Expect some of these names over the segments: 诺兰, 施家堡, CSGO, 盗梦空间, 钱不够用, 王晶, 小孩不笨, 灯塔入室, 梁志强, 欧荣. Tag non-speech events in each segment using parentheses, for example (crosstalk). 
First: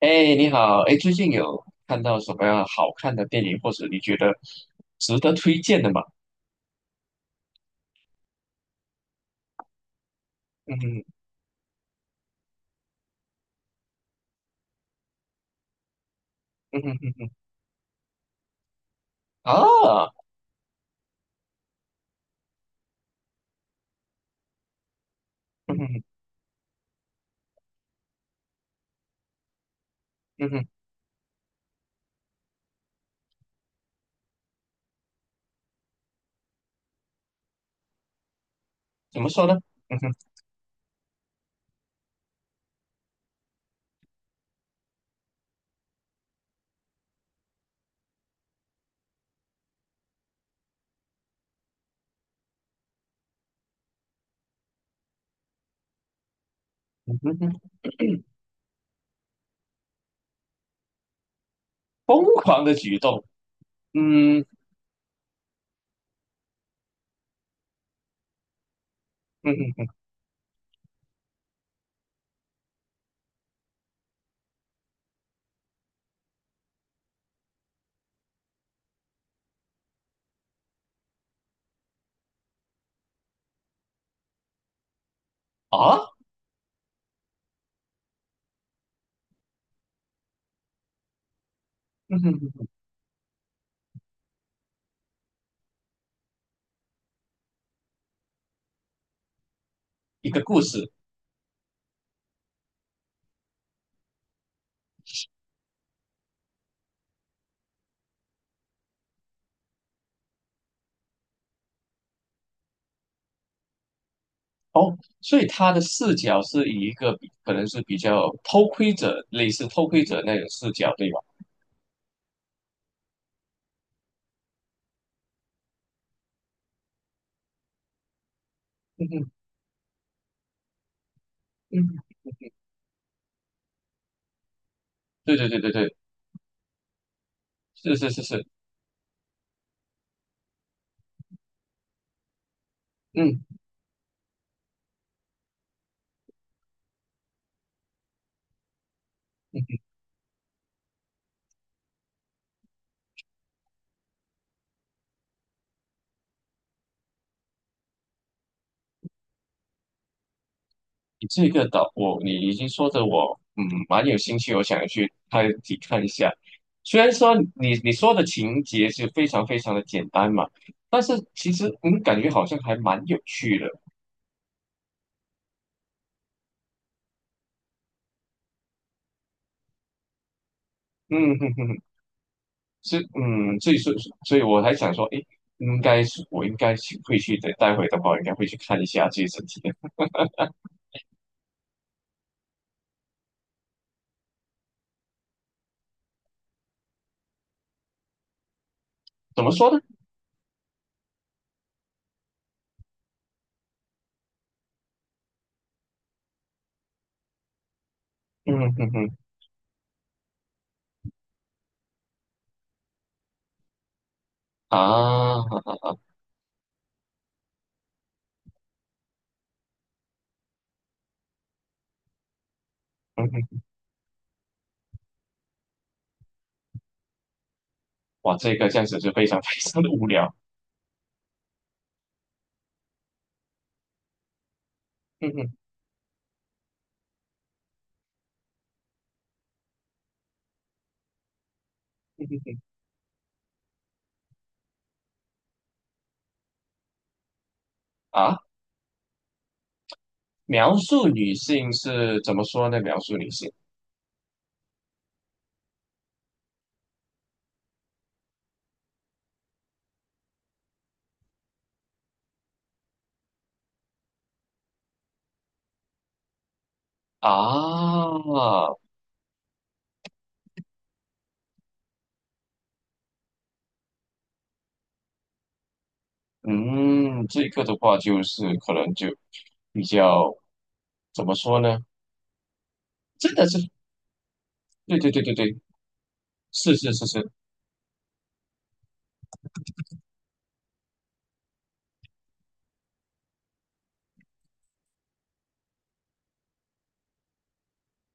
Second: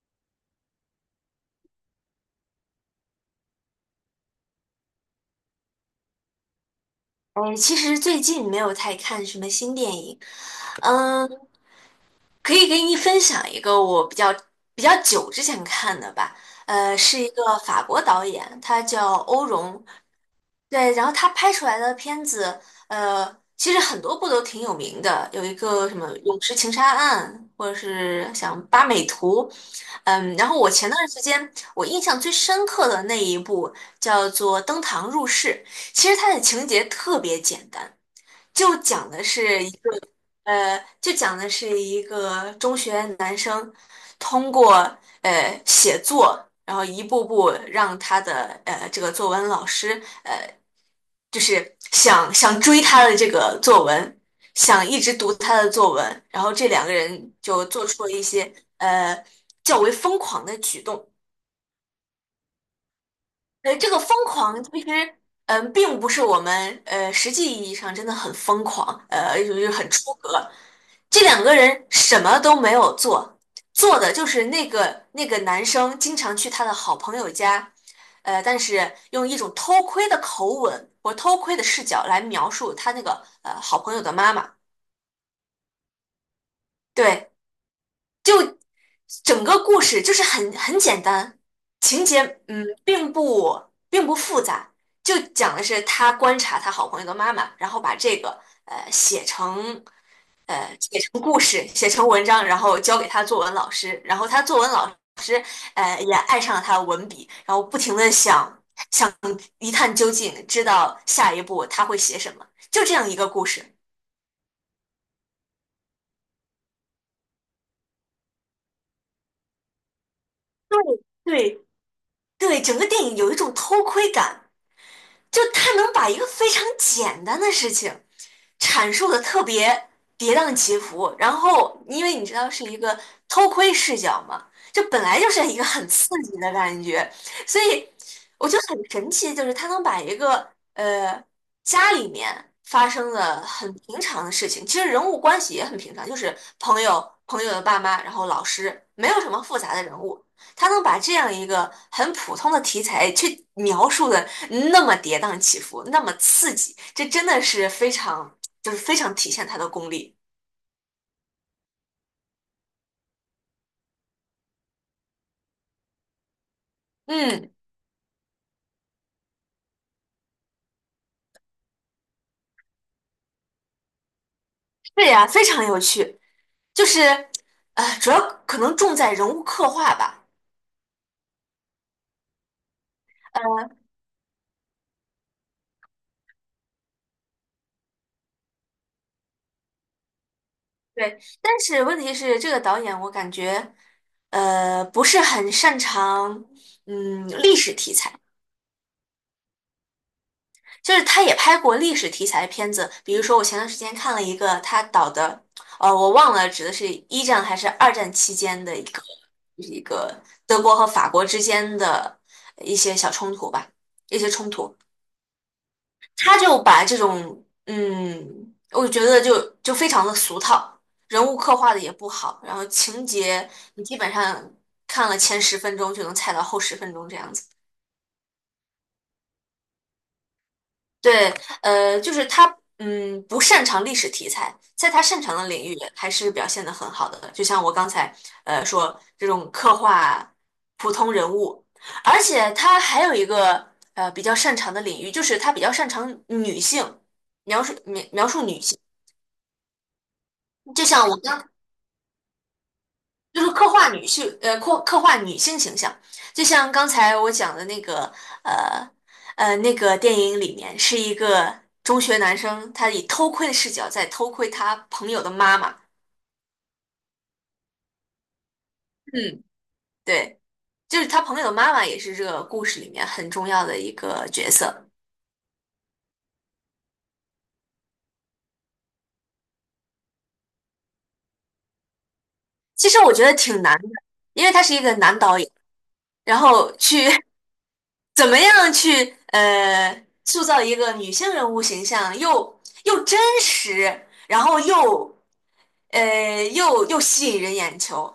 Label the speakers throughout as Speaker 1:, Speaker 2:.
Speaker 1: 你好，最近有看到什么样好看的电影，或者你觉得值得推荐的吗？
Speaker 2: 哎，其实最近没有太看什么新电影。
Speaker 1: 嗯哼。
Speaker 2: 嗯，可以给你分享一个我比较久之前看的吧。
Speaker 1: 嗯哼嗯
Speaker 2: 是一
Speaker 1: 哼。
Speaker 2: 个法国导演，他叫欧荣。
Speaker 1: 啊。
Speaker 2: 对，然后他拍出来的片子，呃，其实很多部都挺有名的，有一
Speaker 1: 嗯
Speaker 2: 个什
Speaker 1: 哼
Speaker 2: 么《泳池情杀案》，或者是像《八美图》。
Speaker 1: 嗯
Speaker 2: 然后
Speaker 1: 哼。
Speaker 2: 我前段时间我印象最深刻的那一部叫做《登堂入室》。其实它的情节特别简单，就讲
Speaker 1: 怎
Speaker 2: 的
Speaker 1: 么说呢？
Speaker 2: 是一个
Speaker 1: 嗯哼
Speaker 2: 中学男生通过写作，然后一步步让他的这个作文老师就是想追他的这个作文，想一直读他的作文。然后这两个
Speaker 1: 哼
Speaker 2: 人
Speaker 1: 哼嗯哼。
Speaker 2: 就做出了一些呃较为疯狂的举动。
Speaker 1: 疯狂的举动。
Speaker 2: 这个疯
Speaker 1: 嗯嗯
Speaker 2: 狂其实，并不是我们实际意义上真的很疯狂，就是
Speaker 1: 哼
Speaker 2: 很出格。这两个人什么都没有做，做的就是那个男生经常去他的好朋友家。但是用一种偷窥的口吻或偷窥的视角来描述他那个好朋友的妈妈。
Speaker 1: 啊。
Speaker 2: 对，就。整个故事就是很简单，情
Speaker 1: 嗯
Speaker 2: 节
Speaker 1: 哼嗯
Speaker 2: 嗯
Speaker 1: 哼。
Speaker 2: 并不并不复杂，就讲的是他观察他好朋友的妈妈，然后把这个呃写成
Speaker 1: 一个故事。
Speaker 2: 写成故事，写成文章，然后交给他作文老师，然后他作文老师也爱上了他的文笔，然后不停的想一探究竟，知道下一步他会写什么，就这样一个故事。
Speaker 1: 哦，所以他的视角是以一个可能是比较偷窥者，类似偷窥者那种视
Speaker 2: 对
Speaker 1: 角，对吧？
Speaker 2: 对对，整个电影有一种偷窥感。就他能把一个非常简单的事情阐
Speaker 1: 嗯
Speaker 2: 述的
Speaker 1: 哼。
Speaker 2: 特别跌宕起伏，然后
Speaker 1: 嗯
Speaker 2: 因为
Speaker 1: 哼，
Speaker 2: 你知道是一个偷窥视角嘛，就本来就
Speaker 1: 对
Speaker 2: 是
Speaker 1: 对
Speaker 2: 一
Speaker 1: 对
Speaker 2: 个
Speaker 1: 对
Speaker 2: 很
Speaker 1: 对，
Speaker 2: 刺激的感觉。所以
Speaker 1: 是是是是。
Speaker 2: 我觉得很神奇，就是他能把一个呃家里面发生的
Speaker 1: 嗯
Speaker 2: 很平常的事情，其实人物关系也很平常，就是朋友、朋友的爸妈，然后老师，没有什么复杂
Speaker 1: 嗯。
Speaker 2: 的人物，他能把这样一个很普通的题材去描述的那么跌宕起伏，那么刺激，这真的是非常，就是非常体现他的功力。
Speaker 1: 你这个岛，我已经说的我，嗯，蛮有兴趣，我想去看一下。虽然说
Speaker 2: 嗯，
Speaker 1: 你说的情节是非常非常的简单嘛，但是其实嗯，感觉好像还蛮有趣的。
Speaker 2: 是呀，非常有趣，就是，主要可能重在人物刻画吧。
Speaker 1: 嗯哼哼，哼，是嗯，
Speaker 2: 嗯，
Speaker 1: 所以说，所以我还想说，诶，应该去会去的，待会的话应该会去看一下这一整体的。
Speaker 2: 对，但是问题是，这个导演我感觉，不是很擅长，历史题材。
Speaker 1: 怎么说呢？
Speaker 2: 就是他也拍过历史题材的片子，比如说我前段时间看了一个他导的，我忘了指的是一战还是二战期
Speaker 1: 嗯
Speaker 2: 间的一
Speaker 1: 哼
Speaker 2: 个，
Speaker 1: 哼。
Speaker 2: 就是一个德国和法国之间的一些小冲突吧，一些冲突。
Speaker 1: 啊。
Speaker 2: 他就把这种，我觉得就非常的俗套，人物刻画的也不好，然后情
Speaker 1: 嗯
Speaker 2: 节
Speaker 1: 哼。
Speaker 2: 你基本上看了前10分钟就能猜到后10分钟这样子。
Speaker 1: 哇，这个这样子就非常 (laughs) 非常的无聊。
Speaker 2: 对，就是他，不擅长历史题材，在他擅
Speaker 1: 嗯
Speaker 2: 长的
Speaker 1: 哼。
Speaker 2: 领域还是表现的很好的。就像我刚才，说这种刻画普通人物，而且他还有一个比较擅长的领域，就是他比较擅长女性描述
Speaker 1: 啊。
Speaker 2: 女性。
Speaker 1: 描
Speaker 2: 就
Speaker 1: 述
Speaker 2: 像我
Speaker 1: 女性是怎么说呢？描述女
Speaker 2: 就
Speaker 1: 性
Speaker 2: 是刻画女性，刻画女性形象，就像刚才我讲的那个，呃，那个电影里面是一个中学男生，他以偷窥的视角在偷窥他朋友的妈妈。
Speaker 1: 啊。
Speaker 2: 嗯，对，就是他朋友的妈妈也是这个故事里面很重要的一个角色。
Speaker 1: 嗯，这个的话就是可能就比较怎么说呢？
Speaker 2: 其实我觉得
Speaker 1: 真的是。
Speaker 2: 挺难的，因为他是一个
Speaker 1: 对对
Speaker 2: 男
Speaker 1: 对对
Speaker 2: 导演，
Speaker 1: 对，
Speaker 2: 然后
Speaker 1: 是是是
Speaker 2: 去
Speaker 1: 是。
Speaker 2: (laughs) 怎么样去塑造一个女性人物形象，又真实，然后又吸引人眼球，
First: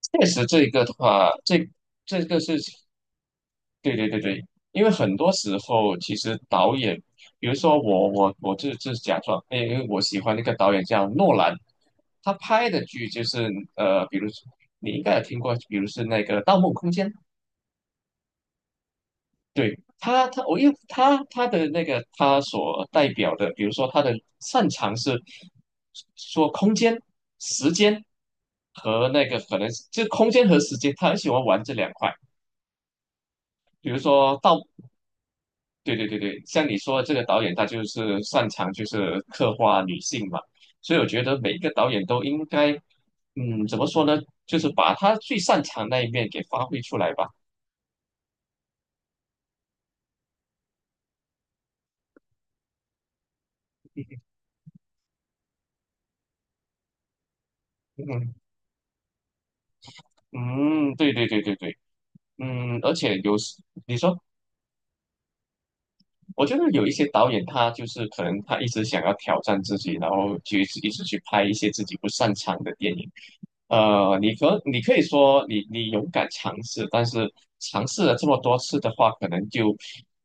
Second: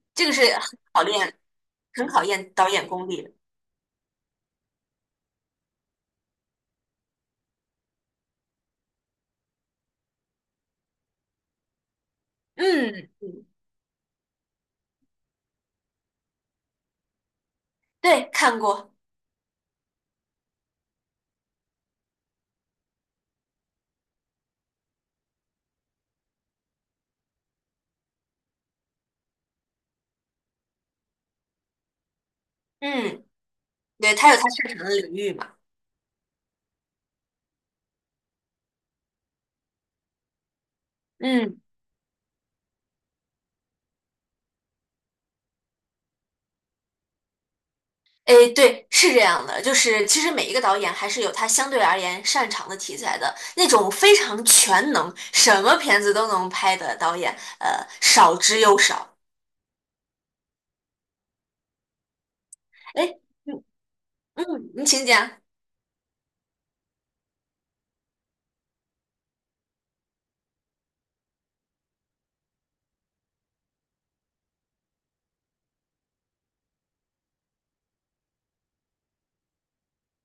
Speaker 1: 确
Speaker 2: 这个是
Speaker 1: 实这一
Speaker 2: 很
Speaker 1: 个的
Speaker 2: 考
Speaker 1: 话，
Speaker 2: 验
Speaker 1: 这
Speaker 2: 很考
Speaker 1: 这个
Speaker 2: 验
Speaker 1: 是，
Speaker 2: 导演功力的。
Speaker 1: 对对对对，因为很多时候其实导演，比如说我就假装，因为我喜欢那个导演叫诺兰，他拍的剧
Speaker 2: 嗯
Speaker 1: 就
Speaker 2: 嗯，
Speaker 1: 是呃，比如说你应该有听过，比如是那个《盗梦空间》。
Speaker 2: 对，看过，
Speaker 1: 对他，因为他的那个他所代表的，比如说他的擅长是说空间、时间和那个可能是就空间和时间，他很喜欢玩这两块。
Speaker 2: 嗯，
Speaker 1: 比如
Speaker 2: 对，他
Speaker 1: 说
Speaker 2: 有他
Speaker 1: 到，
Speaker 2: 擅长的领域嘛，
Speaker 1: 对对对对，像你说的这个导演，他就是擅长就是刻画女性嘛，所以我觉得每一
Speaker 2: 嗯。
Speaker 1: 个导演都应该，嗯，怎么说呢，就是把他最擅长那一面给发挥出来吧。
Speaker 2: 诶，对，是这样的，就是其实每一个导演还是有他相对而言擅长的题材的。那种非常全能，什么片子都能拍的导演，
Speaker 1: 嗯
Speaker 2: 少之又少。
Speaker 1: 嗯。对对对对对。嗯，而且
Speaker 2: 哎，
Speaker 1: 有时
Speaker 2: 嗯
Speaker 1: 你说。
Speaker 2: 嗯，你请讲。
Speaker 1: 我觉得有一些导演，他就是可能他一直想要挑战自己，然后就一直去拍一些自己不擅长的电影。呃，你可以说你勇敢尝试，但是尝试了这么多次的话，可能就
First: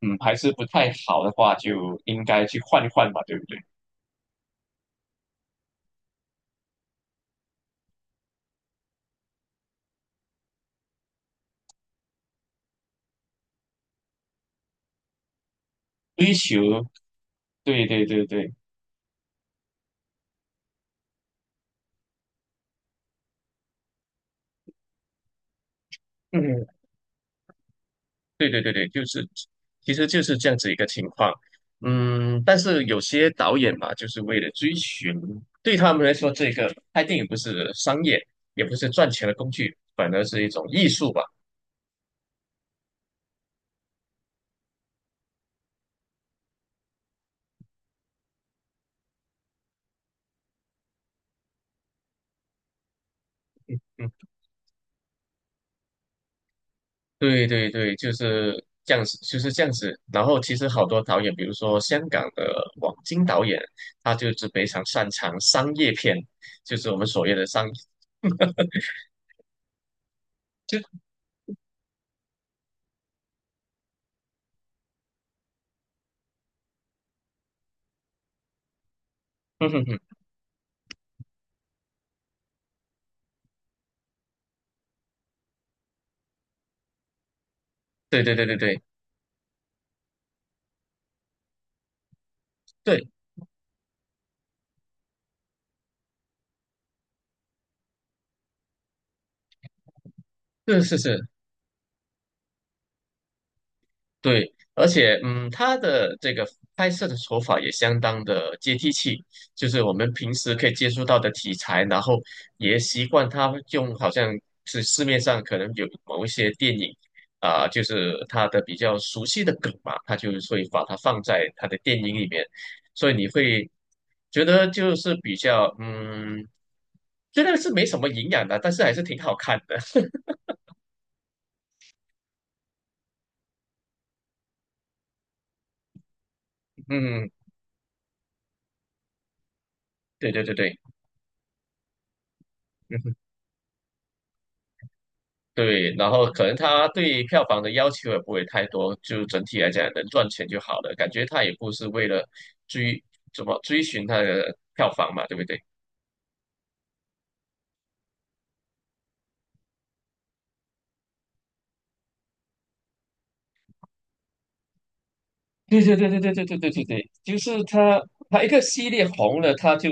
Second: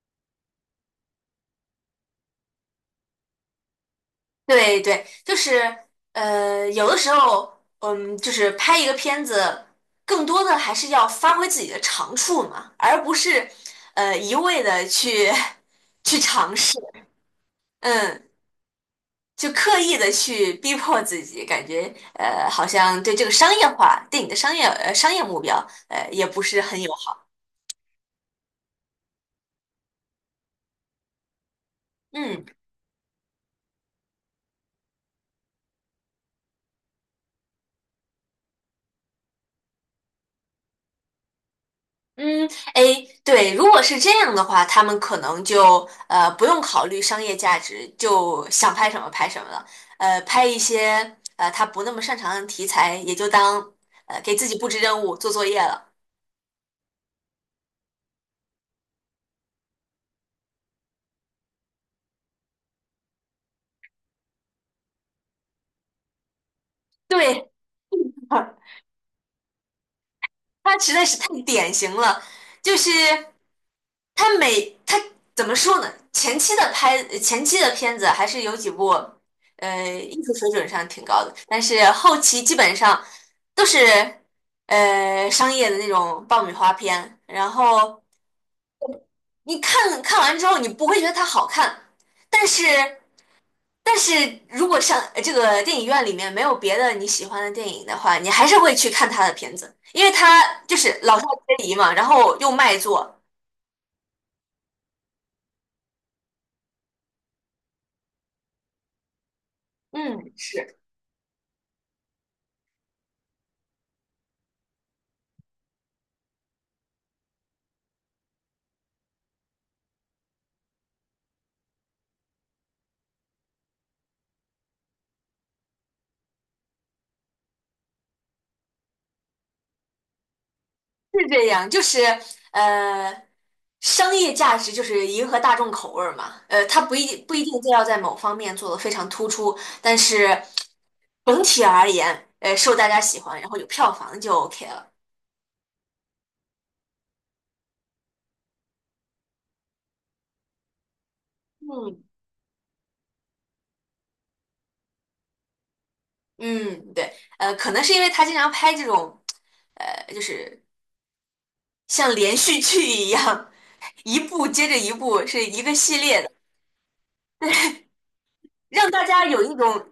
Speaker 1: 嗯还是不太好的话，就应该去换一换吧，对不对？
Speaker 2: 对对，就是有的时候，就是拍一个片子，更多的还是要发挥自己的长处嘛，而不是一味的去 (laughs) 去
Speaker 1: 追
Speaker 2: 尝
Speaker 1: 求，
Speaker 2: 试。
Speaker 1: 对对
Speaker 2: 嗯，
Speaker 1: 对对。
Speaker 2: 就刻意的去逼迫自己，感觉好像对这个商业化对你的商业商业目标也不是
Speaker 1: 嗯。
Speaker 2: 很友好。
Speaker 1: 对对对对，就是其实就是这样子一个情况。嗯，
Speaker 2: 嗯。
Speaker 1: 但是有些导演嘛，就是为了追寻，对他们来说，这个拍电影不是商业，也不是赚钱的工具，反而是一种艺术吧。
Speaker 2: 嗯，哎，对，如果是这样的话，他们可能就不用考虑商业价值，就想拍什么拍什么了。拍一些他不那么擅长的题材，也就当
Speaker 1: 嗯，
Speaker 2: 给自己布置任务、做作业了。
Speaker 1: 对对对，就是这样子，就是这样子。然后其实好多导演，比如说香港的王晶导演，他就是非常擅长商业片，就是我们所谓的
Speaker 2: 对，
Speaker 1: 商，
Speaker 2: (laughs)
Speaker 1: 就
Speaker 2: 他实在是太典型了，就是他怎么说呢？前期的片子还是有几部，
Speaker 1: (laughs) 嗯哼哼。
Speaker 2: 艺术水准上挺高的，但是后期基本上都是商业的那种爆米花片，然后
Speaker 1: 对对对对对
Speaker 2: 你看完之后，你不会觉得它好看。但是。
Speaker 1: 对，
Speaker 2: 但是如果像这个电影院里面没有别的你喜欢的电影的话，你还是会去看他的片子，因为他就
Speaker 1: 是是
Speaker 2: 是老少
Speaker 1: 是。
Speaker 2: 皆宜嘛，然后又卖座。
Speaker 1: 对，而且嗯，他的这个拍摄的手法也相当的接地气，就是我们
Speaker 2: 嗯，
Speaker 1: 平时可以
Speaker 2: 是
Speaker 1: 接触到的题材，然后也习惯他用好像是市面上可能有某一些电影啊、就是他的比较熟悉的梗嘛，他就会把它放在他的电影里面，所以你会觉得就是比较嗯，觉得是没什么营养的，但是还是挺好看的。
Speaker 2: 是这样，就是呃，商业价值就是迎合大众口味儿嘛。他
Speaker 1: (laughs)
Speaker 2: 不一定
Speaker 1: 嗯，
Speaker 2: 不一定就要在某方面做得非常突出，但
Speaker 1: 对
Speaker 2: 是
Speaker 1: 对对对。
Speaker 2: 整体而言，受大家
Speaker 1: 嗯
Speaker 2: 喜欢，然后有票房就 OK 了。
Speaker 1: 对，然后可能他对票房的要求也不会太多，就整体来讲能赚钱就好了。感觉他也不是
Speaker 2: 嗯
Speaker 1: 为了追怎么追寻他的票房嘛，对不对？
Speaker 2: 嗯，对，可能是因为他经常拍这种，呃，就是像连续剧一样，一部接着一部，是一个
Speaker 1: 对对
Speaker 2: 系
Speaker 1: 对对
Speaker 2: 列的，
Speaker 1: 对对对对对对，就是他他一个系
Speaker 2: 让大
Speaker 1: 列
Speaker 2: 家
Speaker 1: 红
Speaker 2: 有
Speaker 1: 了，
Speaker 2: 一
Speaker 1: 他
Speaker 2: 种
Speaker 1: 就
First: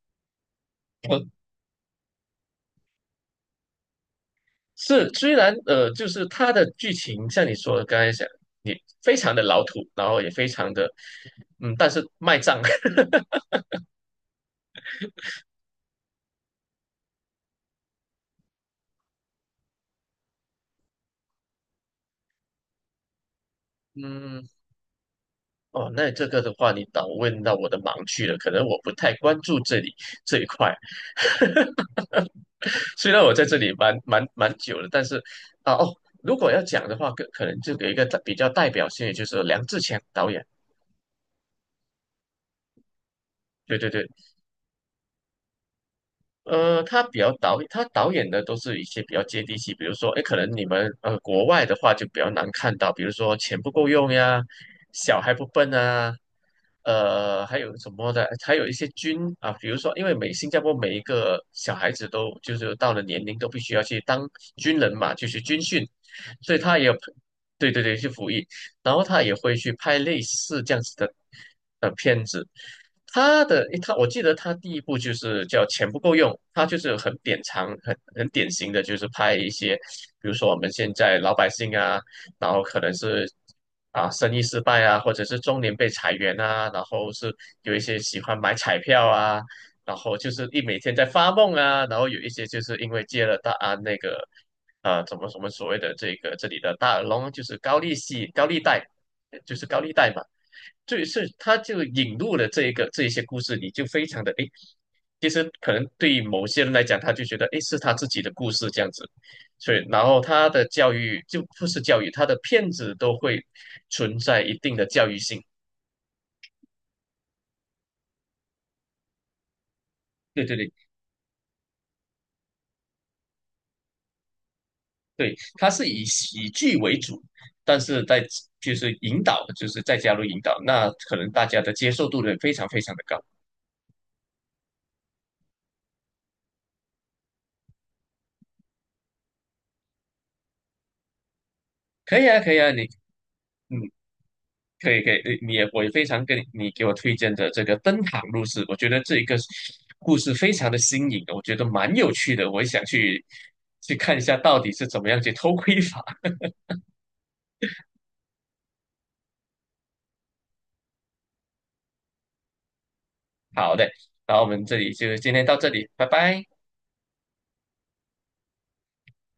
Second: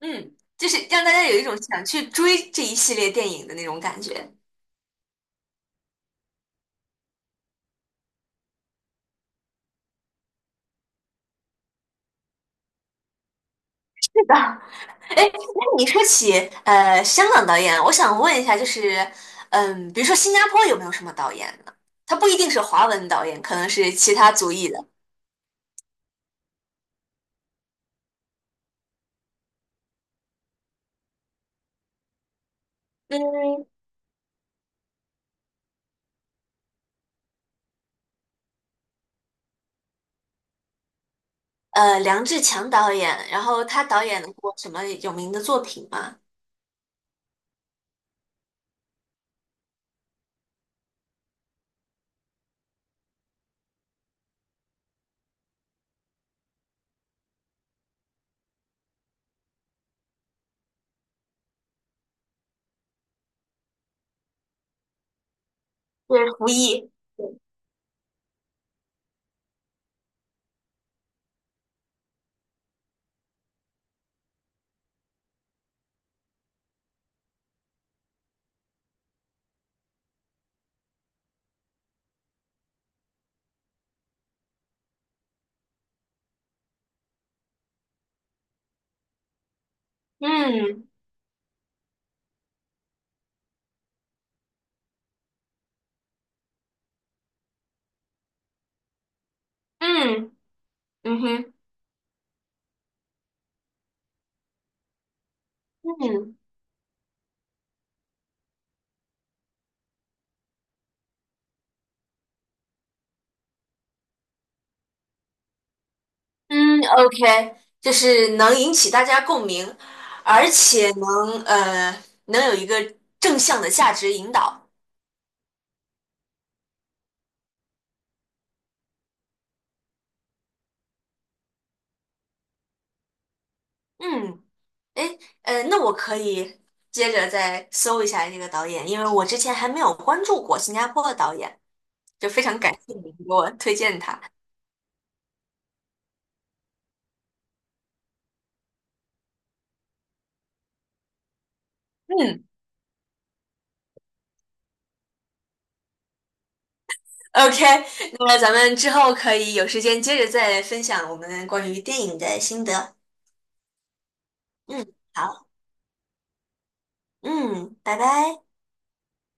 Speaker 2: 嗯，就是让大
Speaker 1: 呃
Speaker 2: 家有一种想去追这一系列电影的那种感觉。
Speaker 1: 是，虽然呃，就是他的剧情像你说的刚才讲，你非常的老土，然后也非常的嗯，但是卖账。
Speaker 2: 是的，哎，那你说起香港导演，我想问一下，就是比如说新加坡有没有什么导演呢？他不一定是华文导演，可能是
Speaker 1: (laughs)
Speaker 2: 其他
Speaker 1: 嗯。
Speaker 2: 族裔的。
Speaker 1: 哦，那这个的话，你倒问到我的盲区了。可能我不太关注这里这一块。(laughs) 虽然我在这
Speaker 2: 嗯，
Speaker 1: 里蛮久了，但是啊哦，如果要讲的话，可能就有一个比较代表性的，就是梁志强导演。
Speaker 2: 梁志强导演，然后
Speaker 1: 对
Speaker 2: 他
Speaker 1: 对
Speaker 2: 导
Speaker 1: 对，
Speaker 2: 演过什么有名的作品吗？
Speaker 1: 呃，他导演的都是一些比较接地气，比如说，哎，可能你们呃国外的话就比较难看到，比如说钱不够用呀，小孩不笨啊，呃，还有什么的，还有一些军啊，比如说，因为新加坡每一个小孩子都就是到了年龄都必须要去当军人嘛，就是军训，
Speaker 2: 对，胡
Speaker 1: 所以他也
Speaker 2: 一。
Speaker 1: 有，对对对，去服役。然后他也会去拍类似这样子的呃片子。他的他，我记得他第一部就是叫《钱不够用》，他就是很典藏、很典型的，就是拍一些，比如说我们现在老百姓啊，然后可能是啊生意失败啊，或者是中年被裁员啊，然后是有一些喜欢买彩票啊，然后就是一每
Speaker 2: 嗯
Speaker 1: 天在发梦啊，然后有一些就是因为接了大啊那个啊，怎么什么所谓的这个这里的大耳窿，就是高利息、高利贷，呃就是高利贷嘛。
Speaker 2: 嗯
Speaker 1: 就
Speaker 2: 嗯
Speaker 1: 是
Speaker 2: 哼。
Speaker 1: 他就引入了这一些故事，你就非常的诶，其实可能对于
Speaker 2: 嗯
Speaker 1: 某些人来讲，他就觉得诶是他自己的故事这样子，所以然后他的教育就不是教育，他的骗子都会存在一定的教育性。
Speaker 2: 嗯，OK，就是能引起大家共鸣，
Speaker 1: 对
Speaker 2: 而
Speaker 1: 对对
Speaker 2: 且能有一个正向的价值引导。
Speaker 1: 对，他是以喜剧为主，但是在就是引导，就是再加入引导，那可能大家的接受度呢非常非常的高。
Speaker 2: 嗯，诶，那我可以接着再搜一下这个导演，因为我之前还没有关注过新加坡的导演，
Speaker 1: 可以
Speaker 2: 就
Speaker 1: 啊，
Speaker 2: 非
Speaker 1: 可
Speaker 2: 常
Speaker 1: 以啊，
Speaker 2: 感
Speaker 1: 你
Speaker 2: 谢你给我推
Speaker 1: 嗯，
Speaker 2: 荐他。
Speaker 1: 可以可以，你你也我也非常跟你给我推荐的这个《灯塔入室》，我觉得这一个故事非常的新颖，我觉得蛮有趣
Speaker 2: 嗯
Speaker 1: 的，我也想去去看一下到底是怎么样去偷窥法。(laughs)
Speaker 2: ，OK，那么咱们之后可以有时间接着再分享我们关于电影的心得。
Speaker 1: 好的，那我们这里
Speaker 2: 嗯，
Speaker 1: 就今天
Speaker 2: 好，
Speaker 1: 到这里，拜拜。
Speaker 2: 嗯，拜拜。